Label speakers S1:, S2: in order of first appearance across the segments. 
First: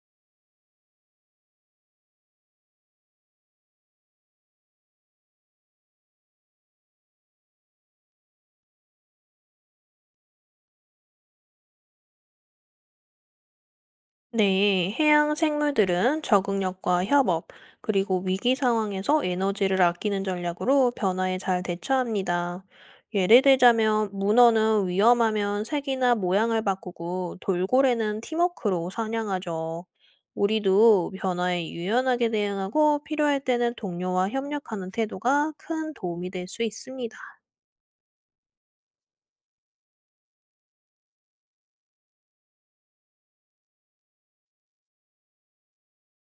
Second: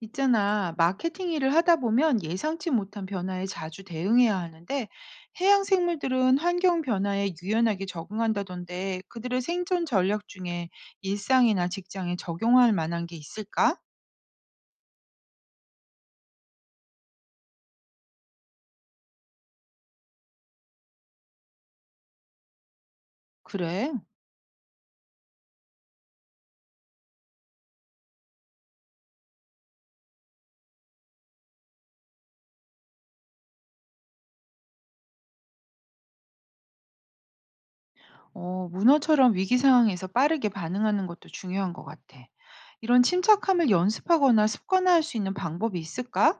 S1: 있잖아, 마케팅 일을 하다 보면 예상치 못한 변화에 자주 대응해야 하는데, 해양 생물들은 환경 변화에 유연하게 적응한다던데, 그들의 생존 전략 중에 일상이나 직장에 적용할 만한 게 있을까?
S2: 네, 해양 생물들은 적응력과 협업, 그리고 위기 상황에서 에너지를 아끼는 전략으로 변화에 잘 대처합니다. 예를
S1: 그래,
S2: 들자면, 문어는 위험하면 색이나 모양을 바꾸고, 돌고래는 팀워크로 사냥하죠. 우리도 변화에 유연하게 대응하고, 필요할 때는 동료와 협력하는 태도가 큰 도움이 될 수 있습니다.
S1: 문어처럼 위기 상황에서 빠르게 반응하는 것도 중요한 것 같아. 이런 침착함을 연습하거나 습관화할 수 있는 방법이 있을까?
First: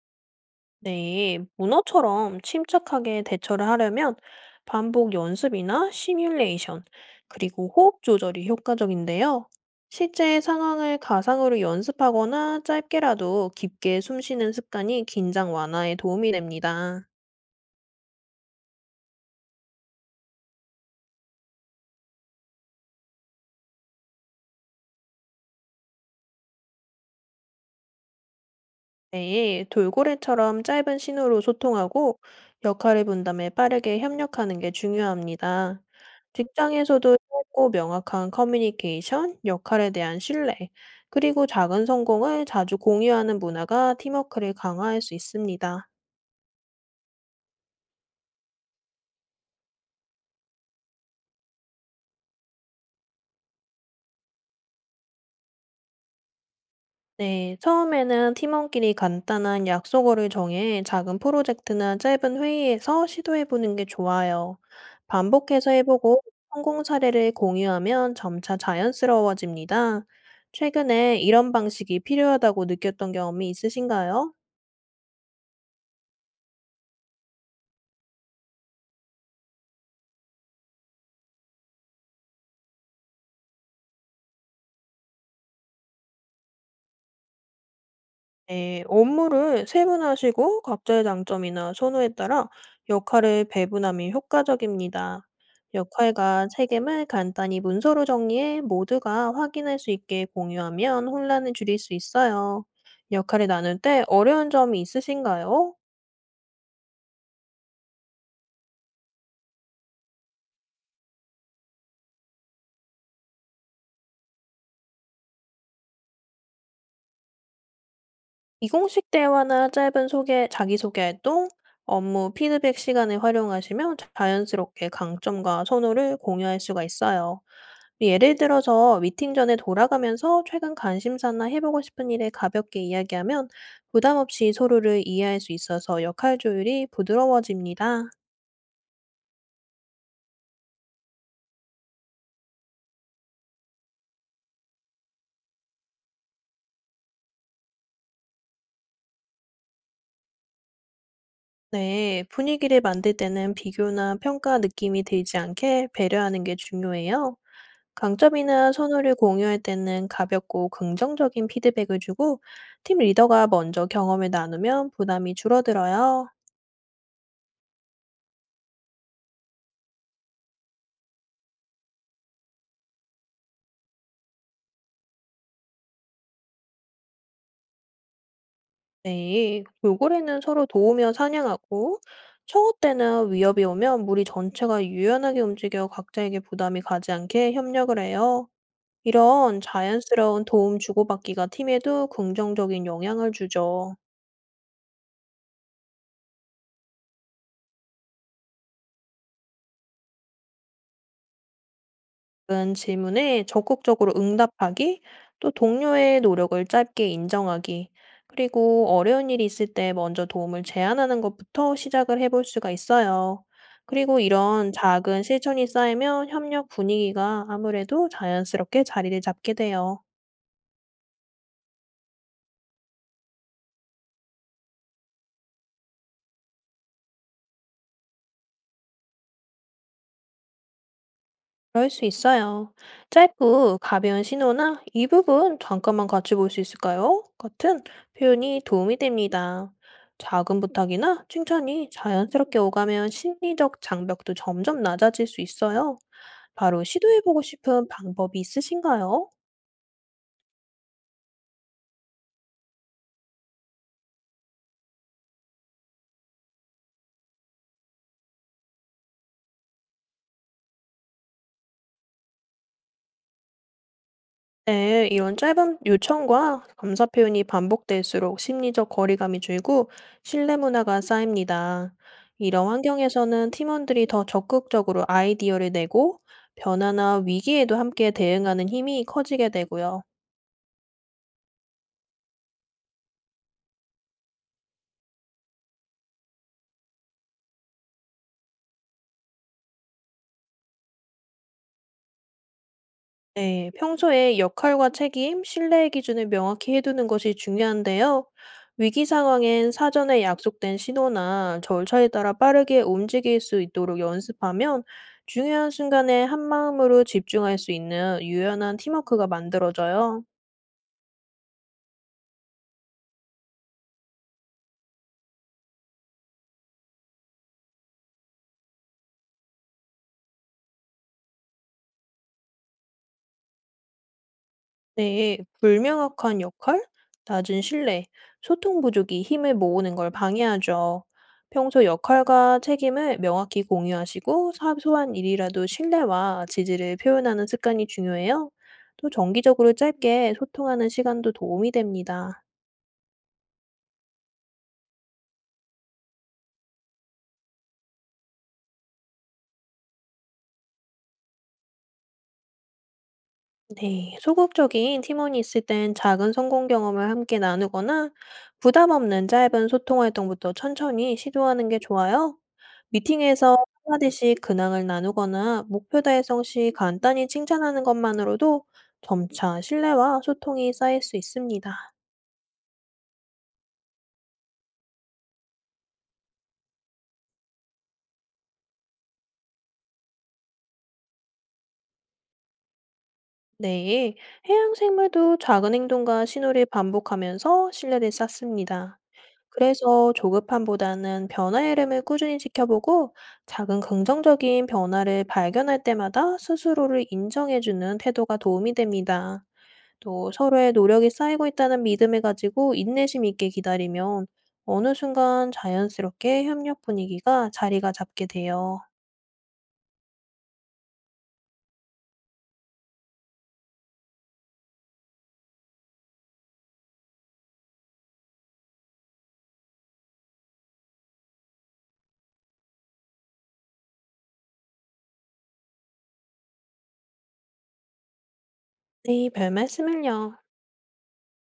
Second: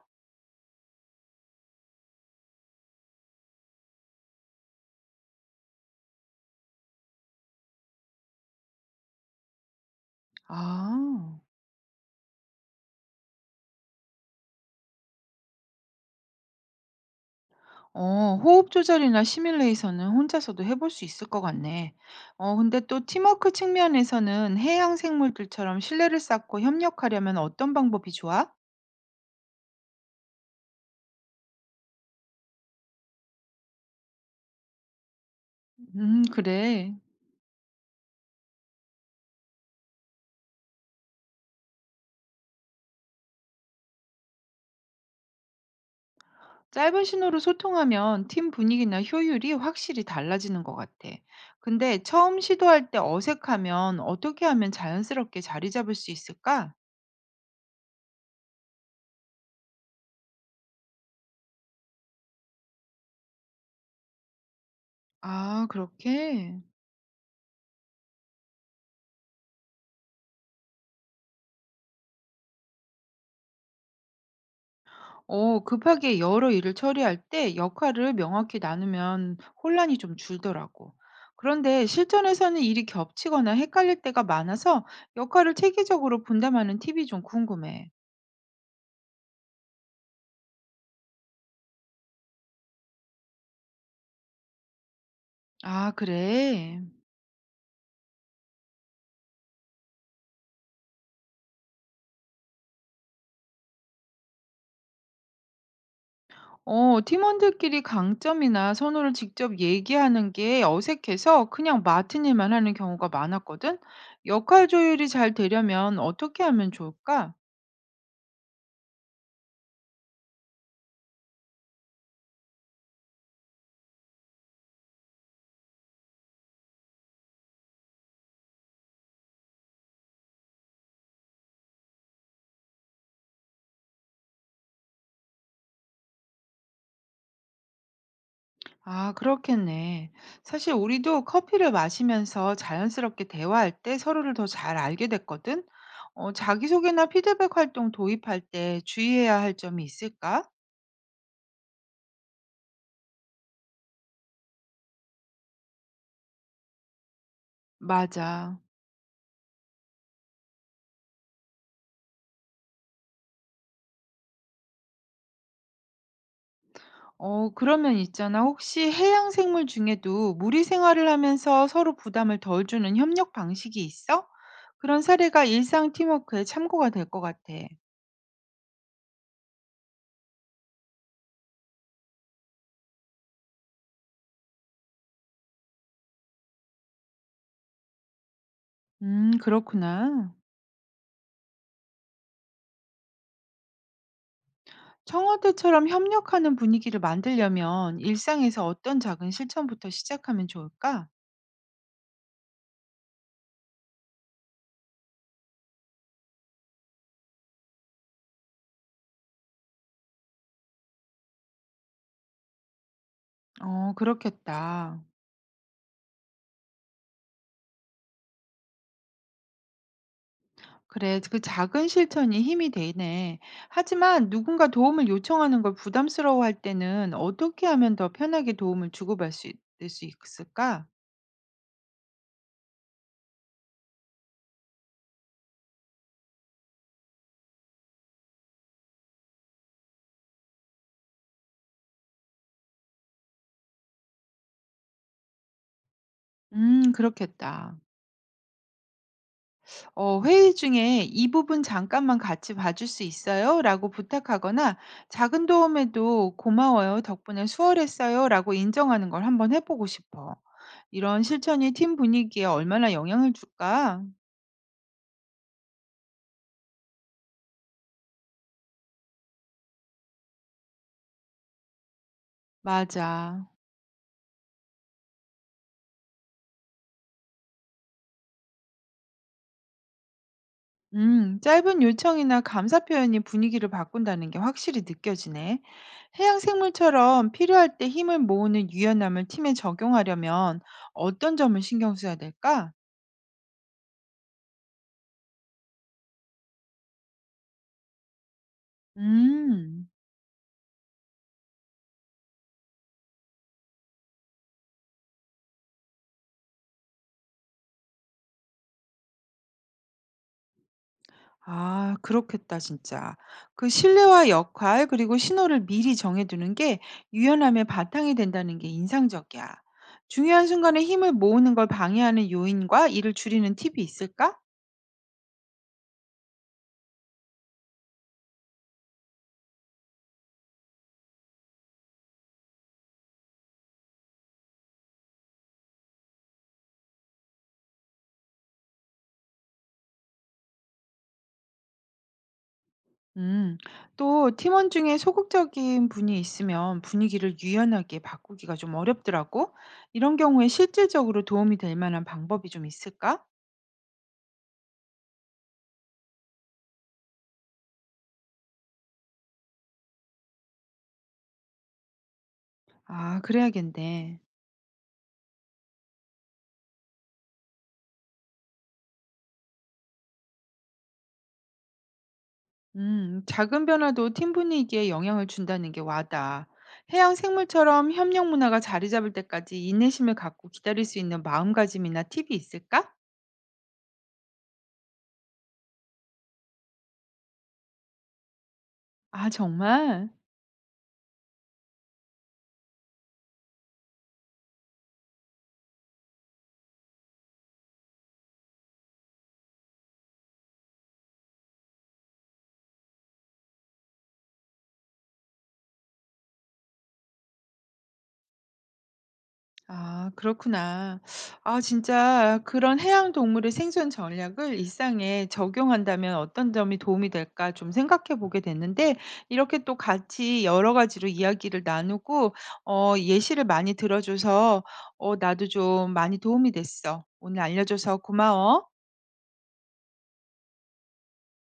S2: 네, 문어처럼 침착하게 대처를 하려면 반복 연습이나 시뮬레이션, 그리고 호흡 조절이 효과적인데요. 실제 상황을
S1: 아.
S2: 가상으로 연습하거나 짧게라도 깊게 숨 쉬는 습관이 긴장 완화에 도움이 됩니다.
S1: 호흡 조절이나 시뮬레이션은 혼자서도 해볼 수 있을 것 같네. 근데 또 팀워크 측면에서는 해양 생물들처럼 신뢰를 쌓고 협력하려면 어떤 방법이 좋아?
S2: 네, 돌고래처럼 짧은 신호로 소통하고 역할을 분담해 빠르게 협력하는 게 중요합니다.
S1: 그래.
S2: 직장에서도 짧고 명확한 커뮤니케이션, 역할에 대한 신뢰, 그리고 작은 성공을 자주 공유하는 문화가 팀워크를 강화할 수 있습니다.
S1: 짧은 신호로 소통하면 팀 분위기나 효율이 확실히 달라지는 것 같아. 근데 처음 시도할 때 어색하면 어떻게 하면 자연스럽게 자리 잡을 수 있을까?
S2: 네, 처음에는 팀원끼리 간단한 약속어를 정해 작은 프로젝트나 짧은 회의에서 시도해보는 게 좋아요.
S1: 아,
S2: 반복해서 해보고
S1: 그렇게?
S2: 성공 사례를 공유하면 점차 자연스러워집니다. 최근에 이런 방식이 필요하다고 느꼈던 경험이 있으신가요?
S1: 급하게 여러 일을 처리할 때 역할을 명확히 나누면 혼란이 좀 줄더라고. 그런데 실전에서는 일이 겹치거나 헷갈릴 때가 많아서 역할을 체계적으로 분담하는 팁이 좀 궁금해.
S2: 네, 업무를 세분화하시고 각자의 장점이나 선호에 따라 역할을 배분함이 효과적입니다.
S1: 아,
S2: 역할과
S1: 그래.
S2: 책임을 간단히 문서로 정리해 모두가 확인할 수 있게 공유하면 혼란을 줄일 수 있어요. 역할을 나눌 때 어려운 점이 있으신가요?
S1: 팀원들끼리 강점이나 선호를 직접 얘기하는 게 어색해서 그냥 맡은 일만 하는 경우가 많았거든. 역할 조율이 잘 되려면 어떻게 하면 좋을까?
S2: 비공식 대화나 짧은 소개, 자기소개 활동, 업무 피드백 시간을 활용하시면 자연스럽게 강점과 선호를 공유할 수가 있어요. 예를 들어서 미팅 전에 돌아가면서 최근 관심사나 해보고 싶은 일에 가볍게 이야기하면 부담 없이 서로를 이해할 수 있어서 역할 조율이 부드러워집니다.
S1: 아, 그렇겠네. 사실 우리도 커피를 마시면서 자연스럽게 대화할 때 서로를 더 잘 알게 됐거든. 자기소개나 피드백 활동 도입할 때 주의해야 할 점이 있을까?
S2: 네, 분위기를 만들 때는 비교나 평가 느낌이 들지 않게 배려하는 게 중요해요.
S1: 맞아.
S2: 강점이나 선호를 공유할 때는 가볍고 긍정적인 피드백을 주고 팀 리더가 먼저 경험을 나누면 부담이 줄어들어요.
S1: 그러면 있잖아. 혹시 해양 생물 중에도 무리 생활을 하면서 서로 부담을 덜 주는 협력 방식이 있어? 그런 사례가 일상 팀워크에 참고가 될 것 같아.
S2: 네. 돌고래는 서로 도우며 사냥하고 청어 때나 위협이 오면 무리 전체가 유연하게 움직여 각자에게 부담이 가지 않게 협력을 해요. 이런
S1: 그렇구나.
S2: 자연스러운 도움 주고받기가 팀에도 긍정적인 영향을 주죠.
S1: 청와대처럼 협력하는 분위기를 만들려면 일상에서 어떤 작은 실천부터 시작하면 좋을까?
S2: 작은 질문에 적극적으로 응답하기, 또 동료의 노력을 짧게 인정하기, 그리고 어려운 일이 있을 때 먼저 도움을 제안하는 것부터 시작을 해볼 수가 있어요. 그리고 이런
S1: 그렇겠다.
S2: 작은 실천이 쌓이면 협력 분위기가 아무래도 자연스럽게 자리를 잡게 돼요.
S1: 그래, 그 작은 실천이 힘이 되네. 하지만 누군가 도움을 요청하는 걸 부담스러워할 때는 어떻게 하면 더 편하게 도움을 주고받을 수 있을까?
S2: 그럴 수 있어요. 짧고 가벼운 신호나 "이 부분 잠깐만 같이 볼 수 있을까요?" 같은 표현이 도움이 됩니다. 작은 부탁이나 칭찬이 자연스럽게 오가면 심리적 장벽도 점점 낮아질 수 있어요. 바로 시도해보고
S1: 그렇겠다.
S2: 싶은 방법이 있으신가요?
S1: 회의 중에 이 부분 잠깐만 같이 봐줄 수 있어요? 라고 부탁하거나 작은 도움에도 고마워요. 덕분에 수월했어요. 라고 인정하는 걸 한번 해보고 싶어. 이런 실천이 팀 분위기에 얼마나 영향을 줄까?
S2: 네, 이런 짧은 요청과 감사 표현이 반복될수록 심리적 거리감이 줄고 신뢰 문화가 쌓입니다. 이런
S1: 맞아.
S2: 환경에서는 팀원들이 더 적극적으로 아이디어를 내고 변화나 위기에도 함께 대응하는 힘이 커지게 되고요.
S1: 짧은 요청이나 감사 표현이 분위기를 바꾼다는 게 확실히 느껴지네. 해양 생물처럼 필요할 때 힘을 모으는 유연함을 팀에 적용하려면 어떤 점을 신경 써야 될까?
S2: 네, 평소에 역할과 책임, 신뢰의 기준을 명확히 해두는 것이 중요한데요. 위기 상황엔
S1: 음.
S2: 사전에 약속된 신호나 절차에 따라 빠르게 움직일 수 있도록 연습하면 중요한 순간에 한마음으로 집중할 수 있는 유연한 팀워크가 만들어져요.
S1: 아, 그렇겠다, 진짜. 그 신뢰와 역할, 그리고 신호를 미리 정해두는 게 유연함의 바탕이 된다는 게 인상적이야. 중요한 순간에 힘을 모으는 걸 방해하는 요인과 이를 줄이는 팁이 있을까?
S2: 네, 불명확한 역할, 낮은 신뢰, 소통 부족이 힘을 모으는 걸 방해하죠. 평소 역할과 책임을 명확히 공유하시고 사소한 일이라도 신뢰와 지지를 표현하는 습관이 중요해요. 또 정기적으로 짧게 소통하는 시간도 도움이 됩니다.
S1: 음, 또 팀원 중에 소극적인 분이 있으면 분위기를 유연하게 바꾸기가 좀 어렵더라고. 이런 경우에 실질적으로 도움이 될 만한 방법이 좀 있을까?
S2: 네, 소극적인 팀원이 있을 땐 작은 성공 경험을 함께 나누거나 부담 없는 짧은 소통 활동부터 천천히 시도하는 게 좋아요.
S1: 아,
S2: 미팅에서
S1: 그래야겠네.
S2: 한마디씩 근황을 나누거나 목표 달성 시 간단히 칭찬하는 것만으로도 점차 신뢰와 소통이 쌓일 수 있습니다.
S1: 작은 변화도 팀 분위기에 영향을 준다는 게 와닿아. 해양 생물처럼 협력 문화가 자리 잡을 때까지 인내심을 갖고 기다릴 수 있는 마음가짐이나 팁이 있을까?
S2: 네, 해양 생물도 작은 행동과 신호를 반복하면서 신뢰를 쌓습니다.
S1: 아, 정말?
S2: 그래서 조급함보다는 변화의 흐름을 꾸준히 지켜보고 작은 긍정적인 변화를 발견할 때마다 스스로를 인정해주는 태도가 도움이 됩니다. 또 서로의 노력이 쌓이고 있다는 믿음을 가지고 인내심 있게 기다리면 어느 순간 자연스럽게 협력 분위기가 자리가 잡게 돼요.
S1: 아 그렇구나. 아 진짜 그런 해양 동물의 생존 전략을 일상에 적용한다면 어떤 점이 도움이 될까 좀 생각해 보게 됐는데 이렇게 또 같이 여러 가지로 이야기를 나누고 예시를 많이 들어줘서 나도 좀 많이 도움이 됐어. 오늘 알려줘서 고마워.
S2: 네, 별 말씀을요.